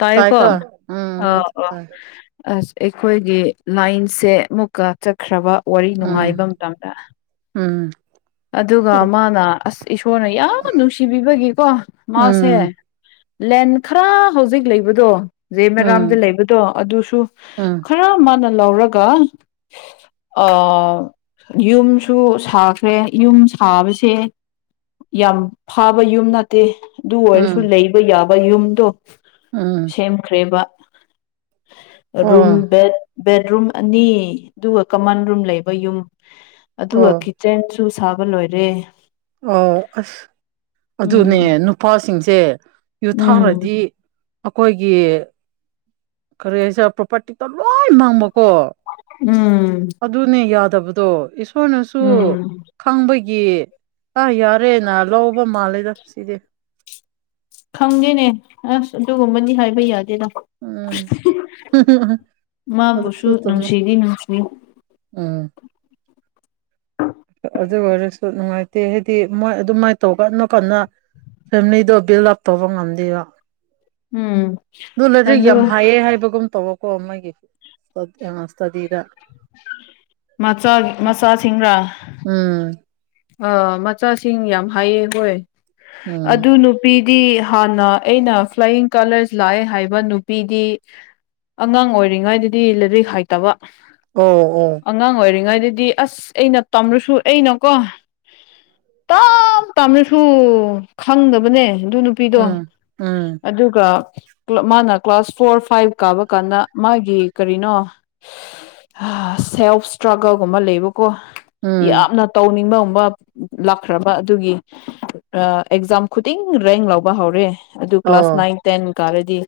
ꯇꯥꯏꯌꯦꯀꯣ ꯇꯥꯏꯀꯣ ꯎꯝ ꯑꯩꯗꯤ ꯑꯥꯎ ꯑꯥ ꯇꯥꯏ ꯑꯁ ꯑꯩꯈꯣꯏꯒꯤ ꯂꯥꯏꯟꯁꯦ ꯑꯃꯨꯛꯀ ꯆꯠꯈ꯭ꯔꯕ ꯋꯥꯔꯤ ꯅꯨꯡꯉꯥꯏꯕ ꯎꯝ ꯃꯇꯝꯗ ꯎꯝ ꯑꯗꯨꯒ ꯎꯝ ꯃꯥꯅ ꯑꯁ ꯏꯁꯣꯔꯅ ꯌꯥꯝ ꯅꯨꯡꯁꯤꯕꯤꯕꯒꯤꯀꯣ ꯃꯥꯁꯦ ꯂꯦꯟ ꯈꯔ ꯍꯧꯖꯤꯛ ꯂꯩꯕꯗꯣ ꯎꯝ ꯂꯩꯃꯦꯔꯥꯝꯗ ꯎꯝ ꯂꯩꯕꯗꯣ ꯑꯗꯨꯁꯨ ꯈꯔ ꯈꯔ ꯃꯥꯅ ꯂꯧꯔꯒ ꯑꯥ ꯌꯨꯝꯁꯨ ꯁꯥ ꯈ꯭ꯔꯦ ꯌꯨꯝ ꯁꯥꯕꯁꯦ ꯌꯥꯝ ꯐꯥꯕ ꯌꯨꯝ ꯅꯠ ꯇꯦ ꯑꯗꯨ ꯑꯣꯏꯔꯁꯨ ꯎꯝ ꯂꯩꯕ ꯌꯥꯕ ꯌꯨꯝꯗꯣ ꯎꯝ ꯁꯦꯝ ꯈ꯭ꯔꯦꯕ ꯔꯨꯝ ꯑꯣ ꯕꯦꯠ ꯕꯦꯠꯔꯨꯝ ꯑꯅꯤ ꯑꯗꯨꯒ ꯀꯃꯟ ꯔꯨꯝ ꯂꯩꯕ ꯌꯨꯝ ꯑꯗꯨꯒ ꯑꯣ ꯈꯤ ꯆꯦꯟꯁꯨꯨ ꯁꯥꯕ ꯂꯣꯏꯔꯦ ꯑꯣ ꯑꯁ ꯑꯗꯨꯅꯦ ꯎꯝ ꯅꯨꯄꯥꯁꯤꯡꯁꯦ ꯎꯝ ꯌꯨꯊꯥꯔꯗꯤ ꯑꯈꯣꯏꯒꯤ ꯀꯔꯤ ꯍꯥꯏꯁꯤꯔ ꯄ꯭ꯔꯣꯄꯔꯇꯤꯛꯇꯣ ꯂꯣꯏ ꯃꯥꯡꯕꯀꯣ ꯎꯝ ꯑꯗꯨꯅꯦ ꯌꯥꯗꯕꯗꯣ ꯏꯁꯣꯔꯅꯁꯨ ꯎꯝ ꯈꯪꯕꯒꯤ ꯑꯥ ꯌꯥꯔꯦꯅ ꯂꯧꯕ ꯃꯥꯜꯂꯦꯗ ꯁꯤꯗꯤ ꯈꯪꯗꯦꯅꯦ ꯑꯁ ꯑꯗꯨꯒꯨꯝꯕꯗꯤ ꯍꯥꯏꯕ ꯌꯥꯗꯦꯗ ꯎꯝ [unintelligible] ꯃꯥꯕꯨꯁꯨ ꯑꯗꯨꯁꯨ ꯆꯨꯝꯃꯦ ꯅꯨꯡꯁꯤꯗꯤ ꯅꯨꯡꯁꯤ ꯎꯝ ꯑꯗꯨ ꯑꯣꯏꯔꯁꯨ ꯅꯨꯡꯉꯥꯏꯇꯦ ꯍꯥꯏꯗꯤ ꯃꯣꯏ ꯑꯗꯨꯃꯥꯏꯅ ꯇꯧ ꯀꯟꯅ ꯀꯟꯅ ꯐꯦꯃꯤꯂꯤꯗꯣ ꯕꯤꯜ ꯑꯞ ꯇꯧꯕ ꯉꯝꯗꯦꯕ ꯎꯝ ꯑꯗꯨꯅꯗꯤꯛ ꯑꯗꯨ ꯌꯥꯝ ꯍꯥꯏꯌꯦ ꯍꯥꯏꯕꯒꯨꯝ ꯇꯧꯕꯀꯣ ꯃꯣꯏꯒꯤ ꯏꯁꯇꯗꯤꯗ ꯃꯆꯥꯒꯤ ꯃꯆꯥꯁꯤꯡꯔꯥ ꯎꯝ ꯑꯥ ꯃꯆꯥꯁꯤꯡ ꯌꯥꯝ ꯍꯥꯏꯑ ꯍꯣꯏ ꯎꯝ ꯑꯗꯨꯅꯨ ꯅꯨꯄꯤꯗꯤ ꯍꯥꯟꯅ ꯑꯩꯅ ꯐ꯭ꯂꯌꯤꯡ ꯀꯂꯔꯁ ꯂꯥꯛꯑꯦ ꯍꯥꯏꯕ ꯅꯨꯄꯤꯗꯤ ꯑꯉꯥꯡ ꯑꯣꯏꯔꯤꯉꯩꯗꯗꯤ ꯂꯥꯏꯔꯤꯛ ꯍꯥꯏꯇꯕ ꯑꯣ ꯑꯣ ꯑꯉꯥꯡ ꯑꯣꯏꯔꯤꯉꯩꯗꯗꯤ ꯑꯁ ꯑꯩꯅ ꯄꯥꯝꯔꯁꯨ ꯑꯩꯅꯀꯣ ꯇꯥꯞ ꯇꯥꯝꯔꯁꯨ ꯈꯪꯗꯕꯅꯦ ꯑꯗꯨ ꯅꯨ ꯄꯤꯗꯣ ꯎꯝ ꯎꯝ ꯑꯗꯨꯒ ꯀꯂ ꯃꯥꯅ ꯀ꯭ꯂꯥꯁ ꯐꯣꯔ ꯐꯥꯏꯚ ꯀꯥꯕ ꯀꯥꯟꯗ ꯃꯥꯒꯤ ꯀꯔꯤꯅꯣ ꯁ ꯁꯦꯜꯐ ꯏꯁꯇ꯭ꯔꯒꯜꯒꯨꯝꯕ ꯂꯩꯕꯀꯣ ꯎꯝ ꯌꯥꯝꯅ ꯇꯧꯅꯤꯡꯕ ꯃꯨ ꯄ ꯂꯥꯛꯈ꯭ꯔꯕ ꯑꯗꯨꯒꯤ ꯑꯥ ꯑꯦꯛꯖꯥꯝ ꯈꯨꯗꯤꯡ ꯔꯦꯡ ꯂꯧꯕ ꯍꯧꯔꯦ ꯑꯗꯨ ꯀ꯭ꯂꯥꯁ ꯑꯣ ꯅꯥꯏꯟ ꯇꯦꯟ ꯀꯥꯔꯗꯤ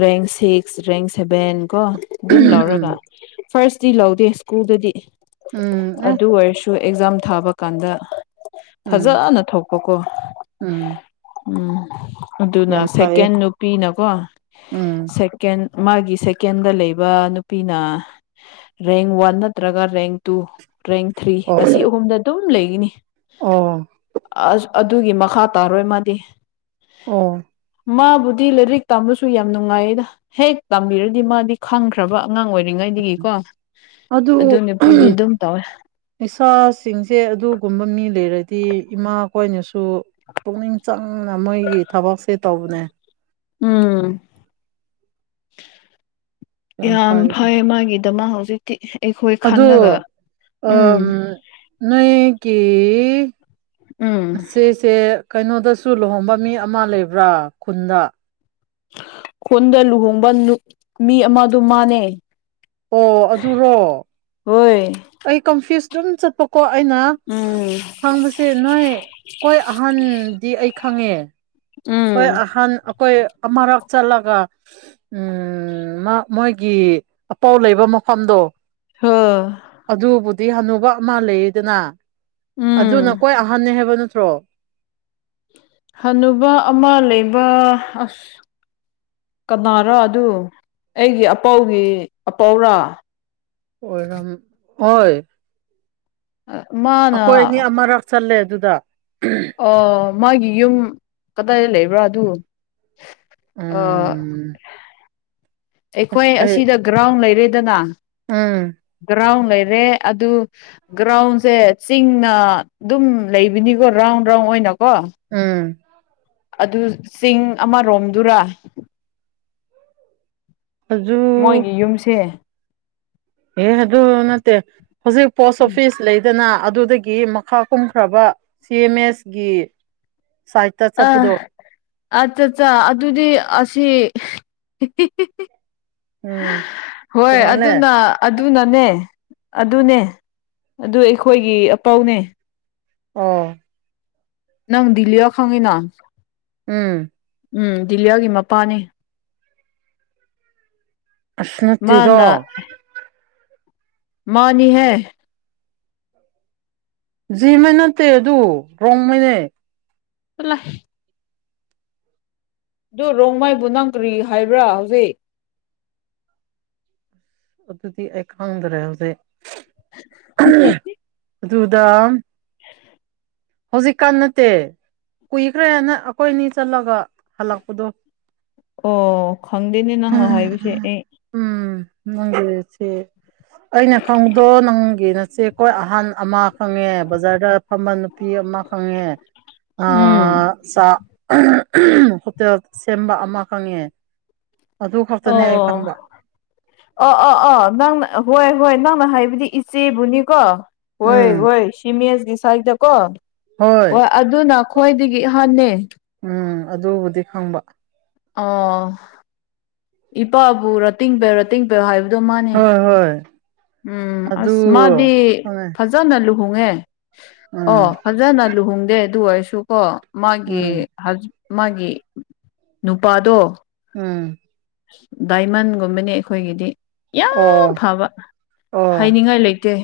ꯔꯦꯡ ꯁꯤꯛꯁ ꯔꯦꯡ ꯁꯚꯦꯟ ꯀꯣ ꯑꯗꯨꯝ ꯂꯧꯔꯒ ꯎꯝ ꯐꯥꯔꯁꯇꯤ ꯂꯧꯗꯦ ꯁ꯭ꯀꯨꯜꯗꯗꯤ ꯎꯝ ꯑꯦ ꯑꯗꯨ ꯑꯣꯏꯔꯁꯨ ꯇꯨ ꯑꯦꯛꯖꯥꯝ ꯊꯥꯕ ꯀꯥꯟꯗ ꯎꯝ ꯐꯖꯅ ꯊꯣꯛꯄꯀꯣ ꯎꯝ ꯎꯝ ꯑꯗꯨꯅ ꯌꯥꯝ ꯐꯩꯌꯦ ꯁꯦꯀꯦꯟ ꯅꯨꯄꯤꯅꯀꯣ ꯎꯝ ꯁꯦ ꯁꯦꯀꯦꯟ ꯃꯥꯒꯤ ꯁꯦꯀꯦꯟꯗ ꯂꯩꯕ ꯅꯨꯄꯤꯅ ꯔꯦꯡ ꯋꯥꯟ ꯅꯠꯇ꯭ꯔꯒ ꯔꯦꯡ ꯇꯨ ꯔꯦꯡ ꯊ꯭ꯔꯤ ꯑꯣ ꯑꯁꯤ ꯑꯍꯨꯝꯗ ꯑꯗꯨꯝ ꯂꯩꯒꯅꯤ ꯑꯣ ꯑꯁ ꯑꯗꯨꯒꯤ ꯃꯈꯥ ꯇꯥꯔꯣꯏ ꯃꯥꯗꯤ ꯑꯣ ꯃꯥꯕꯨꯗꯤ ꯂꯥꯏꯔꯤꯛ ꯇꯝꯕꯁꯨ ꯌꯥꯝ ꯅꯨꯡꯉꯥꯏꯌꯦꯗ ꯍꯦꯛ ꯇꯥꯝꯕꯤꯔꯗꯤ ꯃꯥꯗꯤ ꯈꯪꯈ꯭ꯔꯕ ꯑꯉꯥꯡ ꯑꯣꯏꯔꯤꯉꯩꯗꯒꯤꯀꯣ ꯑꯗꯨ ꯅꯨꯄꯤꯗꯤ ꯑꯗꯨꯝ ꯇꯧꯋꯦ ꯏꯁꯥꯁꯤꯡꯁꯦ ꯑꯗꯨꯒꯨꯝꯕ ꯃꯤ ꯂꯩꯔꯗꯤ ꯏꯃꯥ ꯀꯣꯏꯅꯁꯨ ꯄꯨꯛꯅꯤꯡ ꯆꯪꯅ ꯃꯣꯏꯒꯤ ꯊꯕꯛꯁꯦ ꯇꯧꯕꯅꯦ ꯎꯝ ꯌꯥꯝ ꯐꯩ ꯃꯥꯒꯤꯗꯃ ꯍꯧꯖꯤꯛꯇꯤ ꯑꯩꯈꯣꯏ ꯈꯜꯂꯒ ꯎꯝ ꯅ ꯀ ꯎꯝ ꯁꯤꯁꯦ ꯀꯩꯅꯣꯗꯁꯨ ꯂꯨꯍꯣꯡꯕ ꯃꯤ ꯑꯃ ꯂꯩꯕ꯭ꯔꯥ ꯈꯨꯟꯗ ꯈꯨꯟꯗ ꯂꯨꯍꯣꯡꯕ ꯃꯤ ꯑꯃ ꯑꯗꯨ ꯃꯥꯟꯅꯩ ꯑꯣ ꯑꯗꯨꯔꯣ ꯍꯣꯏ ꯑꯩ ꯀꯟꯐ꯭ꯌꯨꯁ ꯑꯗꯨꯝ ꯆꯠꯄꯀꯣ ꯑꯩꯅ ꯎꯝ ꯈꯥꯡꯕꯕꯁꯤ [unintelligible] ꯅꯣꯏ ꯀꯣꯏ ꯑꯍꯟꯗꯤ ꯑꯩ ꯈꯪꯉꯦ ꯑꯩꯈꯣꯏ ꯎꯝ ꯑꯍꯟ ꯑꯩꯈꯣꯏ ꯑꯃꯨꯔꯛ ꯆꯠꯂꯒ ꯎ ꯃꯥ ꯃꯣꯏꯒꯤ ꯑꯄꯥꯎ ꯂꯩꯕ ꯃꯐꯝꯗꯣ ꯍꯥꯥ ꯑꯗꯨꯕꯨꯗꯤ ꯍꯅꯨꯕ ꯑꯃ ꯂꯩꯗꯅ ꯑꯗꯨꯅ ꯎꯝ ꯀꯣꯏ ꯑꯍꯟꯅꯅꯤ ꯍꯥꯏꯕ ꯅꯠꯇ꯭ꯔꯣ ꯍꯟꯅꯨꯕ ꯑꯃ ꯂꯩꯕ ꯑꯁ ꯀꯅꯥꯔꯣ ꯑꯗꯨ ꯑꯩꯒꯤ ꯑꯄꯥꯎꯒꯤ ꯑꯄꯥꯎꯔꯥ ꯑꯣꯏꯔꯝ ꯍꯣꯏ ꯃꯥꯅ ꯑꯩꯈꯣꯏꯅꯤ ꯑꯃꯔꯛ ꯆꯜꯂꯦ ꯑꯗꯨꯗ [unintelligible] ꯑꯥ ꯃꯥꯒꯤ ꯌꯨꯝ ꯀꯗꯥꯏꯗ ꯂꯩꯕ꯭ꯔꯥ ꯑꯗꯨ ꯑꯥ ꯎꯝ ꯑꯩꯈꯣꯏ ꯑꯁ ꯑꯩ ꯑꯁꯤꯗ ꯒ꯭ꯔꯥꯎꯟ ꯂꯩꯔꯦꯗꯅ ꯎꯝ ꯒ꯭ꯔꯥꯎꯟ ꯂꯩꯔꯦ ꯑꯗꯨ ꯒ꯭ꯔꯥꯎꯟꯁꯦ ꯆꯤꯡꯅ ꯑꯗꯨꯝ ꯂꯩꯕꯅꯤꯀꯣ ꯔꯥꯎꯟ ꯔꯥꯎꯟ ꯑꯣꯏꯅꯀꯣ ꯎꯝ ꯑꯗꯨ ꯆꯤꯡ ꯑꯃꯔꯣꯝꯗꯨꯔꯥ ꯑꯗꯨ ꯃꯣꯏꯒꯤ ꯌꯨꯝꯁꯦ ꯑꯦ ꯑꯗꯨ ꯅꯠꯇꯦ ꯍꯧꯖꯤꯛ ꯄꯣꯁ ꯎꯝ ꯑꯣꯐꯤꯁ ꯂꯩꯗꯅ ꯑꯗꯨꯗꯒꯤ ꯃꯈꯥ ꯀꯨꯝꯈ꯭ꯔꯕ ꯁꯤ ꯑꯦꯝ ꯑꯦꯁꯒꯤ ꯑ ꯑꯠ ꯑꯠꯆꯥ ꯑꯗꯨꯗꯤ ꯑꯁꯤ [unintelligible] ꯎꯝ ꯍꯣꯏ ꯇꯣꯡꯉꯥꯜꯂꯦ ꯑꯗꯨꯅ ꯑꯗꯨꯅꯅꯦ ꯑꯗꯨꯅꯦ ꯑꯗꯨ ꯑꯩꯈꯣꯏꯒꯤ ꯑꯄꯧꯅꯦ ꯑꯣ ꯅꯪ ꯗꯤꯜꯂꯤꯌꯥꯑꯣ ꯈꯪꯉꯤ ꯅ ꯎꯝ ꯎꯝ ꯗꯤꯂꯤꯌꯣꯒꯤ ꯃꯄꯥꯅꯤ ꯑꯁ ꯅꯠꯇꯦꯗ ꯃꯥꯅ ꯃꯥꯅꯤ ꯍꯦ ꯖꯤꯃꯦ ꯅꯠꯇꯦ ꯑꯗꯨ ꯔꯣꯡꯃꯩꯅꯦ [unintelligible] ꯑꯗꯨ ꯔꯣꯡꯃꯥꯏꯕꯨ ꯅꯪ ꯀꯔꯤ ꯍꯥꯏꯕ꯭ꯔꯥ ꯍꯧꯖꯤꯛ ꯑꯗꯨꯗꯤ ꯑꯩ ꯈꯪꯗ꯭ꯔꯦ ꯍꯧꯖꯤꯛ ꯑꯗꯨꯗ ꯍꯧꯖꯤꯛꯀꯥꯟ ꯅꯠꯇꯦ ꯀꯨꯏꯈ꯭ꯔꯦꯅ ꯑꯩꯈꯣꯏ ꯑꯅꯤ ꯆꯠꯂꯒ ꯍꯜꯂꯛꯄꯗꯣ ꯑꯣ ꯈꯪꯗꯦꯅꯦ ꯅꯪꯅ ꯍꯥꯏꯕꯁꯦ ꯑꯩ ꯎꯝ ꯅꯪꯒꯤ ꯁꯤ ꯑꯩꯅ ꯈꯪꯕꯗꯣ ꯅꯪꯒꯤ ꯅꯆꯦ ꯈꯣꯏ ꯑꯍꯥꯟ ꯑꯃ ꯈꯪꯉꯦ ꯕꯖꯥꯔꯗ ꯐꯝꯕ ꯅꯨꯄꯤ ꯑꯃ ꯈꯪꯉꯦ ꯑ ꯎꯝ ꯆ ꯍꯣꯇꯦꯜ ꯁꯦꯝꯕ ꯑꯃꯈꯪꯉꯦ ꯑꯣ ꯑ ꯑ ꯑꯥ ꯅꯪꯅ ꯍꯣꯏ ꯍꯣꯏ ꯅꯪꯅ ꯍꯥꯏꯕꯗꯤ ꯏꯆꯦꯕꯨꯅꯤꯀꯣ ꯍꯣꯏ ꯎꯝ ꯍꯣꯏ ꯁꯤꯃꯤꯁꯀꯤ ꯁꯥꯥꯏꯗ ꯀꯣ ꯍꯣꯏ ꯑꯗꯨꯅ ꯈꯣꯏꯗꯒꯤ ꯑꯍꯥꯟꯅꯦ ꯎꯝ ꯑꯗꯨꯕꯨꯗꯤ ꯈꯪꯕ ꯑꯣ ꯏꯄꯥꯕꯨ ꯔꯇꯤꯡ ꯕꯌꯨ ꯔꯇꯤꯡꯕꯌꯨ ꯍꯥꯏꯕꯗꯣ ꯃꯥꯅꯦ ꯍꯣꯏ ꯍꯣꯏ ꯎꯝ ꯑꯗꯨ ꯑꯁ ꯃꯥꯗꯤ ꯐꯖ ꯈꯪꯉꯦ ꯐꯖꯅ ꯂꯨꯍꯣꯡꯉꯦ ꯎꯝ ꯑꯣ ꯐꯖꯅ ꯂꯨꯍꯣꯡꯗꯦ ꯑꯗꯨ ꯑꯣꯏꯔꯁꯨ ꯀꯣ ꯃꯥꯒꯤ ꯎꯝ ꯍꯖ ꯃꯥꯒꯤ ꯅꯨꯄꯥꯗꯣ ꯎꯝ ꯗꯥꯏꯃꯟꯒꯨꯝꯕꯅꯤ ꯑꯩꯈꯣꯏꯒꯤꯗꯤ ꯌꯥꯝ ꯑꯣ ꯐꯕ ꯑꯣ ꯍꯥꯏꯅꯤꯡꯉꯥꯏ ꯂꯩꯇꯦ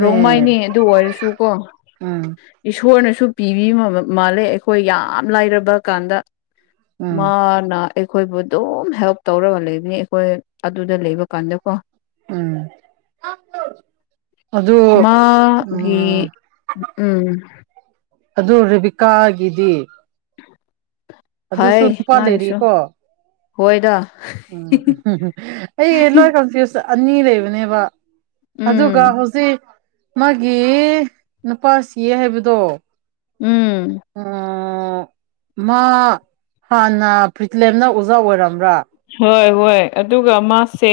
ꯔꯣꯡ ꯃꯥꯏꯅꯦ ꯑꯗꯨ ꯑꯣꯏꯔꯁꯨꯀꯣ ꯎꯝ ꯏꯁꯣꯔꯅꯁꯨ ꯄꯤꯕꯤꯕ ꯃꯥꯜꯂꯦ ꯑꯩꯈꯣꯏ ꯌꯥꯝ ꯂꯥꯏꯔꯕ ꯀꯥꯟꯗ ꯎꯝ ꯃꯥꯅꯥ ꯑꯩꯈꯣꯏꯕꯨ ꯑꯗꯨꯝ ꯍꯦꯜꯞ ꯇꯧꯔꯒ ꯂꯩꯕꯅꯤ ꯑꯩꯈꯣꯏ ꯑꯗꯨꯗ ꯂꯩꯕ ꯀꯥꯟꯗꯀꯣ ꯎꯝ ꯑꯗꯨ ꯎꯝ ꯃꯥꯒꯤ ꯎꯝ ꯑꯗꯨ ꯔꯦꯕꯤꯀꯥꯒꯤꯗꯤ ꯑꯗꯨꯁꯨ ꯐꯥꯏ ꯅꯨꯄꯥ ꯃꯥꯒꯤꯁꯨ ꯂꯩꯔꯤꯀꯣ ꯍꯣꯏꯗ ꯎꯝ ꯑꯩ ꯂꯣꯏ ꯀꯟꯐ꯭ꯌꯨꯁ ꯑꯅꯤ ꯂꯩꯕꯅꯦꯕ ꯑꯗꯨꯒ ꯎꯝ ꯍꯧꯖꯤꯛ ꯃꯥꯒꯤ ꯅꯨꯄꯥ ꯁꯤꯌꯦ ꯍꯥꯏꯕꯗꯣ ꯎꯝ ꯑꯣ ꯃꯥ ꯍꯥꯟꯅ ꯐ꯭ꯔꯤꯊꯂꯦꯝꯅ ꯑꯣꯖꯥ ꯑꯣꯏꯔꯝꯕ꯭ꯔꯥ ꯍꯣꯏ ꯍꯣꯏ ꯑꯗꯨꯒ ꯃꯥꯁꯦ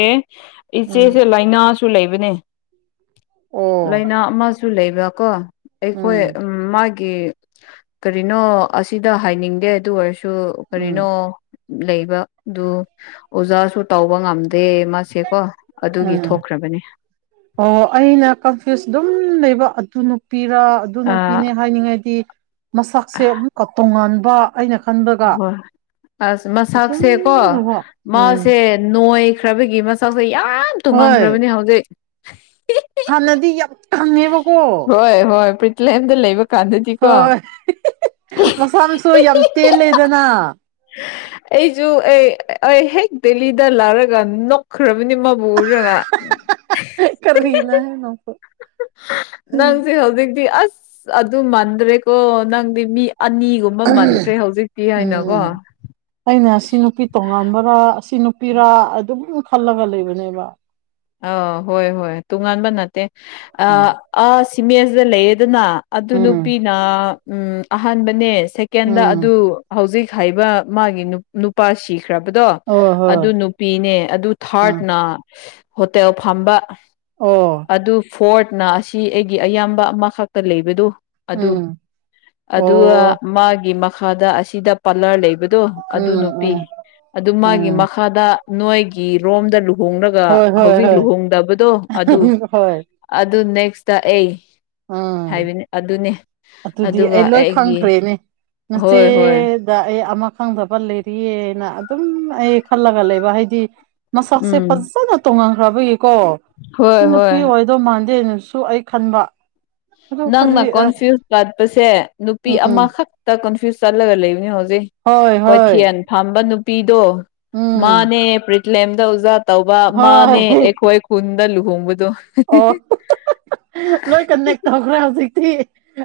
ꯎꯝ ꯏꯆꯦꯁꯦ ꯂꯥꯏꯅꯥꯁꯨ ꯂꯩꯕꯅꯦ ꯑꯣ ꯂꯥꯏꯅꯥ ꯑꯃꯁꯨ ꯂꯩꯕ ꯀꯣ ꯑꯩꯈꯣꯏ ꯎꯝ ꯃꯥꯒꯤ ꯒꯤ ꯀꯔꯤꯅꯣ ꯑꯁꯤꯗ ꯍꯥꯏꯅꯤꯡꯗꯦ ꯑꯗꯨ ꯑꯣꯏꯔꯁꯨ ꯎꯝ ꯀꯔꯤꯅꯣ ꯂꯩꯕ ꯑꯗꯨ ꯑꯣꯖꯥꯁꯨ ꯇꯧꯕ ꯉꯝꯗꯦ ꯃꯥꯁꯦꯀꯣ ꯑꯗꯨꯒꯤ ꯎꯝ ꯊꯣꯛꯈ꯭ꯔꯕꯅꯤ ꯑꯣ ꯑꯩꯅ ꯀꯟꯐ꯭ꯌꯨꯁ ꯑꯗꯨꯝ ꯂꯩꯕ ꯑꯗꯨ ꯅꯨꯄꯤꯔꯥ ꯑꯗꯨ ꯑ ꯅꯨꯄꯤꯅꯦ ꯍꯥꯏꯅꯤꯡꯉꯥꯏꯗꯤ ꯃꯁꯛꯁꯦ ꯑꯃꯨꯛ ꯇꯣꯉꯥꯟꯕ ꯑꯩꯅ ꯈꯟꯕꯒ ꯍꯣꯏ ꯑꯁ ꯑꯗꯨꯝ ꯃꯁꯥꯛꯁꯦ ꯀꯣ ꯇꯧꯕ ꯎꯝ ꯃꯥꯁꯦ ꯅꯣꯏꯈ꯭ꯔꯕꯒꯤ ꯃꯁꯛꯁꯦ ꯌꯥꯝ ꯍꯣꯏ ꯇꯨꯡꯍꯟꯈ꯭ꯔꯕꯅꯤ ꯍꯧꯖꯤꯛ ꯍꯥꯟꯅꯗꯤ ꯌꯥꯝ ꯀꯪꯉꯦꯕꯀꯣ ꯍꯣꯏ ꯍꯣꯏ ꯄ꯭ꯔꯤꯊꯂꯝꯗ ꯂꯩꯕ ꯀꯥꯟꯗꯖꯤ ꯀꯣ ꯍꯣꯏ [unintelligible] ꯇꯦꯜ ꯂꯦꯗꯅ [inaudible] ꯑꯩꯁꯨ ꯑꯩ ꯑꯩ ꯍꯦꯛ ꯗꯦꯂꯤꯗ ꯂꯥꯛꯔꯒ ꯅꯣꯛꯈ꯭ꯔꯕꯅꯤ ꯃꯕꯨ ꯎꯔꯒ ꯀꯔꯤꯅ ꯅꯪꯁꯨ ꯅꯟꯁꯤ ꯍꯧꯖꯤꯛꯇꯤ ꯑꯁ ꯑꯗꯨ ꯃꯥꯟꯗ꯭ꯔꯦꯀꯣ ꯅꯪꯗꯤ ꯃꯤ ꯑꯅꯤꯒꯨꯝꯕ ꯃꯟꯈ꯭ꯔꯦ ꯍꯧꯖꯤꯛꯇꯤ ꯍꯥꯏꯅꯀꯣ ꯎꯝ ꯑꯩꯅ ꯁꯤ ꯅꯨꯄꯤ ꯇꯣꯉꯥꯟꯕꯔꯥ ꯁꯤ ꯅꯨꯄꯤꯔꯥ ꯑꯗꯨꯝ ꯈꯜꯂꯒ ꯂꯩꯕꯅꯦꯕ ꯑꯥ ꯍꯣꯏ ꯍꯣꯏ ꯇꯣꯉꯥꯟꯕ ꯅꯠꯇꯦ ꯎꯝ ꯑꯥ ꯁꯤꯃꯦꯁꯤꯗ ꯂꯩꯌꯦꯗꯅ ꯑꯗꯨ ꯎꯝ ꯅꯨꯄꯤꯅ ꯎꯝ ꯑꯍꯥꯟꯕꯅꯦ ꯁꯦꯀꯦꯟꯗ ꯎꯝ ꯑꯗꯨ ꯍꯧꯖꯤꯛ ꯍꯥꯏꯕ ꯃꯥꯒꯤ ꯅꯨꯄꯥꯁꯤ ꯈ꯭ꯔꯕꯗꯣ ꯍꯣꯏ ꯑꯗꯨ ꯍꯣꯏ ꯅꯨꯄꯤꯅꯦ ꯑꯗꯨ ꯎꯝ ꯊꯥꯔꯠꯅ ꯍꯣꯇꯦꯜ ꯐꯝꯕ ꯑꯣ ꯑꯗꯨ ꯐꯣꯔꯠꯅ ꯑꯁꯤ ꯑꯩꯒꯤ ꯑꯌꯥꯝꯕ ꯑꯃꯈꯛꯇ ꯂꯩꯕꯗꯨ ꯑꯗꯨ ꯎꯝ ꯑꯗꯨꯒ ꯑꯣ ꯃꯥꯒꯤ ꯃꯈꯥꯗ ꯑꯁꯤꯗ ꯄꯥꯂꯔ ꯂꯩꯕꯗꯣ ꯑꯗꯨ ꯎꯝ ꯅꯨꯄꯤ ꯎꯝ ꯑꯗꯨ ꯃꯥꯒꯤ ꯎꯝ ꯃꯈꯥꯗ ꯅꯣꯏꯒꯤ ꯔꯣꯝꯗ ꯂꯨꯍꯣꯡꯂꯒ ꯍꯣꯏ ꯍꯣꯏ ꯍꯧꯖꯤꯛ ꯍꯣꯏ ꯂꯨꯍꯣꯡꯗꯕꯗꯣ ꯑꯗꯨ ꯍꯣꯏ ꯑꯗꯨ ꯅꯦꯛꯁꯇ ꯑꯩ ꯎꯝ ꯍꯥꯏꯕꯅꯤ ꯑꯗꯨꯅꯦ ꯑꯗꯨꯗꯤ ꯑꯗꯨꯒ ꯑꯩ ꯂꯣꯏ ꯑꯩꯒꯤ ꯈꯪꯈ꯭ꯔꯦꯅꯦ ꯉꯆꯦ ꯍꯣꯏ ꯍꯣꯏ ꯗ ꯑꯩ ꯑꯃ ꯈꯪꯗꯕ ꯂꯩꯔꯤꯑꯅ ꯑꯗꯨꯝ ꯑꯩ ꯈꯜꯂꯒ ꯂꯩꯕ ꯍꯥꯏꯗꯤ ꯃꯁꯛꯁꯦ ꯎꯝ ꯐꯖꯅ ꯇꯣꯡꯍꯟꯈ꯭ꯔꯕꯒꯤꯀꯣ ꯁꯤ ꯍꯣꯏ ꯍꯣꯏ ꯅꯨꯄꯤ ꯑꯣꯏ ꯑꯗꯣ ꯃꯥꯟꯗꯦꯅꯁꯨ ꯑꯩ ꯈꯟꯕ ꯑꯗꯨ ꯅꯪꯅ ꯀꯔꯤ ꯀꯣꯟꯐ꯭ꯌꯨꯁ ꯆꯠꯄꯁꯦ ꯅꯨꯄꯤ ꯎꯝ ꯑꯃꯈꯛꯇ ꯀꯣꯟꯐ꯭ꯌꯨꯁ ꯆꯠꯂꯒ ꯂꯩꯕꯅꯤ ꯍꯧꯖꯤꯛ ꯍꯣꯏ ꯍꯣꯏ ꯀꯣꯏꯊꯦꯜ ꯐꯝꯕ ꯅꯨꯄꯤꯗꯣ ꯎꯝ ꯃꯥꯅꯦ ꯄ꯭ꯔꯤꯠꯂꯦꯝꯗ ꯑꯣꯖꯥ ꯇꯧꯕ ꯃꯥꯅꯦ ꯍꯣꯏ ꯑꯩꯈꯣꯏ ꯈꯨꯟꯗ ꯂꯨꯍꯣꯡꯕꯗꯣ ꯑꯣ ꯂꯣꯏ ꯀꯟꯅꯦꯛ ꯇꯧꯈ꯭ꯔꯦ ꯍꯧꯖꯤꯛꯇꯤ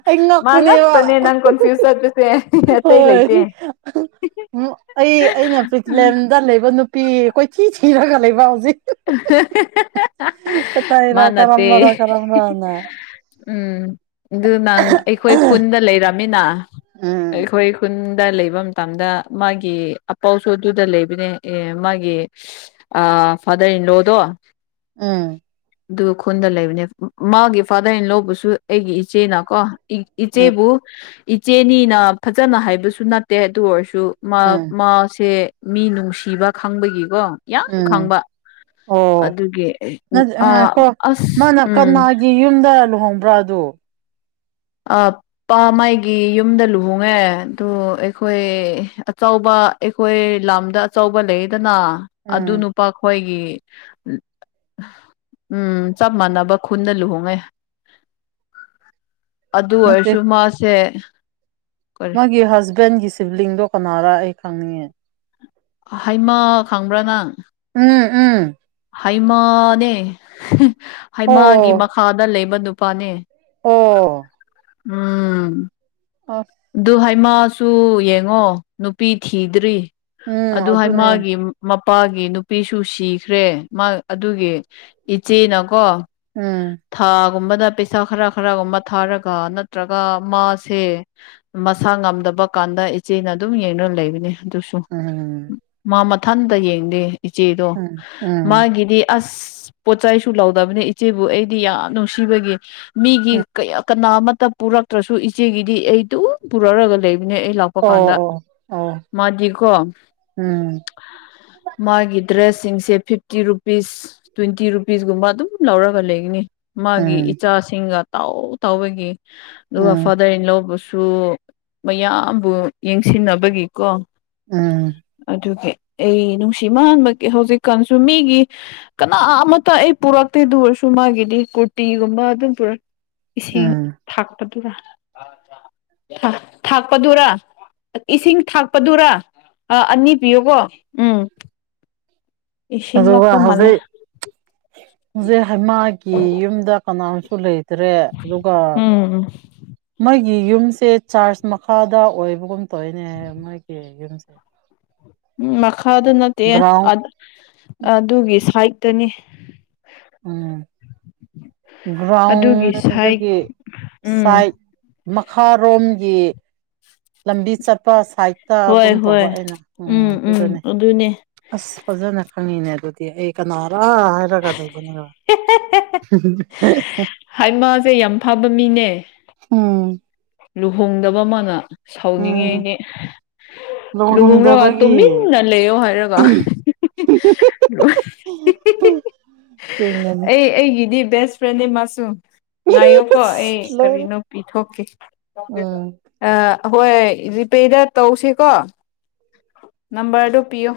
ꯑꯩ ꯃꯥ ꯉꯛꯄꯅꯦꯕ ꯉꯛꯇꯅꯦ ꯅꯪ ꯀꯣꯟꯐ꯭ꯌꯨꯁ ꯆꯠꯄꯁꯦ ꯑꯇꯩ ꯍꯣꯏ ꯂꯩꯇꯦ ꯎ ꯑꯩ ꯑꯩꯅ ꯄ꯭ꯔꯤꯊꯤꯂꯦꯝꯗ ꯂꯩꯕ ꯅꯨꯄꯤ ꯀꯣꯏꯊꯤ ꯊꯤꯔꯒ ꯂꯩꯕ ꯍꯧꯖꯤꯛ [inaudible] ꯔꯥ ꯀꯔꯝꯕꯔꯥ ꯀꯔꯝ ꯔꯥꯅ [unintelligible] ꯎꯝ ꯑꯗꯨ ꯅꯪ ꯑꯩꯈꯣꯏ ꯈꯨꯟꯗ ꯂꯩꯔꯝꯃꯤꯅ ꯎꯝ ꯑꯩꯈꯣꯏ ꯈꯨꯟꯗ ꯂꯩꯐꯝ ꯃꯇꯝꯗ ꯃꯥꯒꯤ ꯑꯄꯥꯎꯁꯨ ꯑꯗꯨꯗ ꯂꯩꯕꯅꯦ ꯑꯦ ꯃꯥꯒꯤ ꯐꯗꯔ ꯏꯟ ꯂꯣ ꯗꯣ ꯎꯝ ꯑꯗꯨ ꯈꯨꯟꯗ ꯂꯩꯕꯅꯦ ꯃꯥꯒꯤ ꯐꯥꯗꯔ ꯏꯟ ꯂꯧꯕꯨꯁꯨ ꯑꯩꯒꯤ ꯏꯆꯦꯅꯀꯣ ꯎꯝ ꯏꯆꯦꯕꯨ ꯏꯆꯦꯅꯤꯅ ꯐꯖꯅ ꯍꯥꯏꯕꯁꯨ ꯅꯠꯇꯦ ꯑꯗꯨ ꯑꯣꯏꯔꯁꯨ ꯃꯥ ꯎꯝ ꯃꯥꯁꯦ ꯃꯤ ꯅꯨꯡꯁꯤꯕ ꯈꯪꯕꯒꯤꯀꯣ ꯌꯥꯝ ꯎꯝ ꯈꯪꯕ ꯑꯣ ꯑꯗꯨꯒꯤ ꯑꯥ ꯑꯁ ꯃꯥꯅ ꯎꯝ ꯀꯅꯥꯒꯤ ꯌꯨꯝꯗ ꯂꯨꯍꯣꯡꯕ꯭ꯔꯥ ꯑ ꯑꯗꯨ ꯑꯥꯄ ꯄꯥ ꯃꯥꯏꯒꯤ ꯌꯨꯝꯗ ꯂꯨꯍꯣꯡꯉꯦ ꯑꯗꯨ ꯑꯩꯈꯣꯏ ꯑꯆꯕ ꯑꯩꯈꯣꯏ ꯂꯝꯗ ꯑꯆꯧꯕ ꯂꯩꯌꯦꯗꯅ ꯎꯝ ꯑꯗꯨꯅ ꯈꯣꯏꯒꯤ ꯎꯝ ꯆꯞ ꯃꯥꯟꯅꯕ ꯈꯨꯟꯅ ꯂꯨꯍꯣꯡꯉꯦ ꯑꯗꯨ ꯅꯠꯇꯦ ꯑꯣꯏꯔꯁꯨ ꯃꯥꯁꯦ ꯀꯔꯤ ꯑꯩꯒꯤ ꯍꯖꯕꯦꯟꯒꯤ ꯁꯤꯕ꯭ꯂꯤꯡꯗꯣ ꯀꯅꯥꯔ ꯑꯩ ꯈꯪꯅꯤꯡꯉꯦ ꯍꯩꯃ ꯈꯪꯕ꯭ꯔꯥ ꯅꯪ ꯎꯝ ꯎꯝ ꯍꯩꯃꯥꯅꯦ ꯍꯩꯃꯥꯒꯤ ꯑꯣ ꯃꯈꯥꯗ ꯂꯩꯕ ꯅꯨꯄꯥꯅꯦ ꯑꯣ ꯎꯝ ꯑ ꯑꯗꯨ ꯍꯥꯏꯃꯁꯨ ꯌꯦꯡꯉꯣ ꯅꯨꯄꯤ ꯊꯤꯗ꯭ꯔꯤ ꯎꯝ ꯑꯗꯨ ꯑꯗꯨꯅꯦ ꯍꯥꯏꯃꯒꯤ ꯃꯄꯥꯒꯤ ꯅꯨꯄꯤꯁꯨ ꯁꯤꯈ꯭ꯔꯦ ꯃꯥ ꯑꯗꯨꯒꯤ ꯏꯆꯦꯅꯀꯣ ꯎꯝ ꯊꯥꯒꯨꯝꯕꯗ ꯄꯩꯁꯥ ꯈꯔ ꯈꯔꯒꯨꯝꯕ ꯊꯥꯔꯒ ꯅꯠꯇ꯭ꯔꯒ ꯃꯥꯁꯦ ꯃꯁꯥ ꯉꯝꯗꯕ ꯀꯥꯟꯗ ꯏꯆꯦꯅ ꯑꯗꯨꯝ ꯌꯦꯡꯅꯅ ꯂꯩꯕꯅꯤ ꯑꯗꯨꯁꯨ ꯎꯝ ꯃꯥ ꯃꯊꯟꯇ ꯌꯦꯡꯗꯦ ꯏꯆꯦꯗꯣ ꯎꯝ ꯎꯝ ꯃꯥꯒꯤꯗꯤ ꯑꯁ ꯄꯣꯠꯆ ꯆꯩꯁꯨ ꯂꯧꯗꯕꯅꯤ ꯏꯆꯦꯕꯨ ꯑꯩꯗꯤ ꯌꯥꯝ ꯅꯨꯡꯁꯤꯕꯒꯤ ꯎꯝ ꯃꯤꯒꯤ ꯀꯌꯥ ꯀꯅꯥ ꯑꯃꯠꯇ ꯄꯨꯔꯛꯇ꯭ꯔꯁꯨ ꯏꯆꯦꯒꯤꯗꯤ ꯑꯩꯗꯨ ꯄꯨꯔꯛꯔꯒ ꯂꯩꯕꯅꯦ ꯑꯩ ꯂ ꯊꯣꯛꯄ ꯑꯣ ꯀꯥꯟꯗ ꯑꯣ ꯑꯣ ꯃꯥꯗꯤꯀꯣ ꯎꯝ ꯃꯥꯒꯤ ꯗ꯭ꯔꯦꯁꯁꯤꯡꯁꯦ ꯐꯤꯐꯇꯤ ꯔꯨꯄꯤꯁ ꯇ꯭ꯋꯦꯟꯇꯤ ꯔꯨꯄꯤꯁꯒꯨꯝꯕ ꯑꯗꯨꯝ ꯂꯧꯔꯒ ꯂꯩꯒꯅꯤ ꯃꯥꯒꯤ ꯎꯝ ꯏꯆꯥꯁꯤꯡꯒ ꯇꯥꯎ ꯇꯥꯎꯕꯒꯤ ꯑꯗꯨꯒ ꯎꯝ ꯐꯥꯗꯔ ꯏꯟ ꯂꯧꯕꯁꯨ ꯁꯨ ꯃꯌꯥꯝꯕꯨ ꯌꯦꯡꯁꯤꯟꯅꯕꯒꯤꯀꯣ ꯎꯝ ꯑꯗꯨꯒꯤ ꯑꯩ ꯅꯨꯡꯁꯤ ꯃꯥꯟꯕꯒꯤ ꯍꯧꯖꯤꯛꯀꯥꯟꯁꯨ ꯃꯤꯒꯤ ꯀꯅꯥ ꯑꯃꯇ ꯑꯩ ꯄꯨꯔꯛꯇꯦ ꯑꯗꯨ ꯑꯣꯏꯔꯁꯨ ꯃꯥꯒꯤꯗꯤ ꯀꯨꯔꯇꯤꯒꯨꯝꯕ ꯑꯗꯨꯝ ꯏꯁꯤꯡ ꯎꯝ ꯊꯥꯛꯄꯗꯨꯒ ꯊ ꯊꯥꯛꯄꯗꯨꯔ ꯏꯁꯤꯡ ꯊꯥꯛꯄꯗꯨꯔꯥ ꯑꯅꯤ ꯄꯤꯌꯨꯀꯣ ꯎꯝ ꯏꯁꯤꯡ ꯑꯗꯨꯒ ꯂꯥꯛꯄ ꯃꯥꯜꯂꯦ ꯍꯧꯖꯤꯛ ꯍꯧꯖꯤꯛ ꯍꯩꯃꯒꯤ ꯌꯨꯝꯗ ꯀꯅꯥꯝꯁꯨ ꯂꯩꯇ꯭ꯔꯦ ꯑꯗꯨꯒ ꯎꯝ ꯎꯝ ꯃꯣꯏꯒꯤ ꯌꯨꯝꯁꯦ ꯆꯥꯔꯖ ꯃꯈꯥꯗ ꯑꯣꯏꯕꯒꯨꯝ ꯇꯧꯔꯤꯅꯦ ꯃꯣꯏꯒꯤ ꯌꯨꯝꯁ ꯎ ꯎꯝ ꯃꯈꯥꯗ ꯅꯠꯇꯦ ꯑꯗꯨꯒꯤ ꯁꯥꯏꯠꯇꯅꯤ ꯎꯝ ꯑꯗꯨꯒꯤ ꯁꯥꯏꯠ ꯒ꯭ꯔꯥꯎꯟꯗꯒꯤ ꯎꯝ ꯁꯥꯏꯠ ꯃꯈꯥꯔꯣꯝꯒꯤ ꯂꯝꯕꯤ ꯆꯠꯄ ꯁꯥꯏ ꯍꯣꯏ ꯍꯞꯇꯥꯒꯨꯝ ꯇꯧꯕ ꯍꯣꯏ ꯑꯩꯅ ꯎꯝ ꯑꯗꯨꯗꯅꯦ ꯑꯁ ꯐꯖꯅ ꯈꯪꯉꯅꯦ ꯑꯗꯨꯗꯤ ꯑꯩ ꯀꯅꯥꯔꯥ ꯀꯔꯒꯗꯕꯅꯤ ꯋꯥ ꯍꯥꯏ ꯃꯥꯁꯦ ꯌꯥꯝ ꯐꯕ ꯃꯤꯅꯦ ꯎꯝ ꯂꯨꯍꯣꯡꯗꯕ ꯑꯃꯅ ꯎꯝ ꯁꯥꯎꯅꯤꯡꯉꯤꯗꯤ ꯂꯨꯍꯣꯡꯔꯒ ꯂꯨꯍꯣꯡꯗꯕꯒꯤ ꯇꯨꯃꯤꯟꯅ ꯂꯩꯌꯣ ꯍꯥꯏꯔꯒ ꯑ ꯍ ꯑꯩꯒꯤꯗꯤ ꯕꯦꯁ ꯐ꯭ꯔꯦꯟꯗꯦ ꯃꯥꯁꯨ ꯉꯥꯏꯌꯣꯀꯣ ꯑꯩ ꯂꯣꯏꯔꯦ ꯀꯔꯤꯅꯣ ꯄꯤꯊꯣꯛꯀꯦ ꯎꯝ ꯑ ꯍꯣꯏ ꯖꯤꯄꯦꯗ ꯇꯧꯁꯤꯀꯣ ꯅꯝꯕꯔ ꯗꯨ ꯄꯤꯌꯨ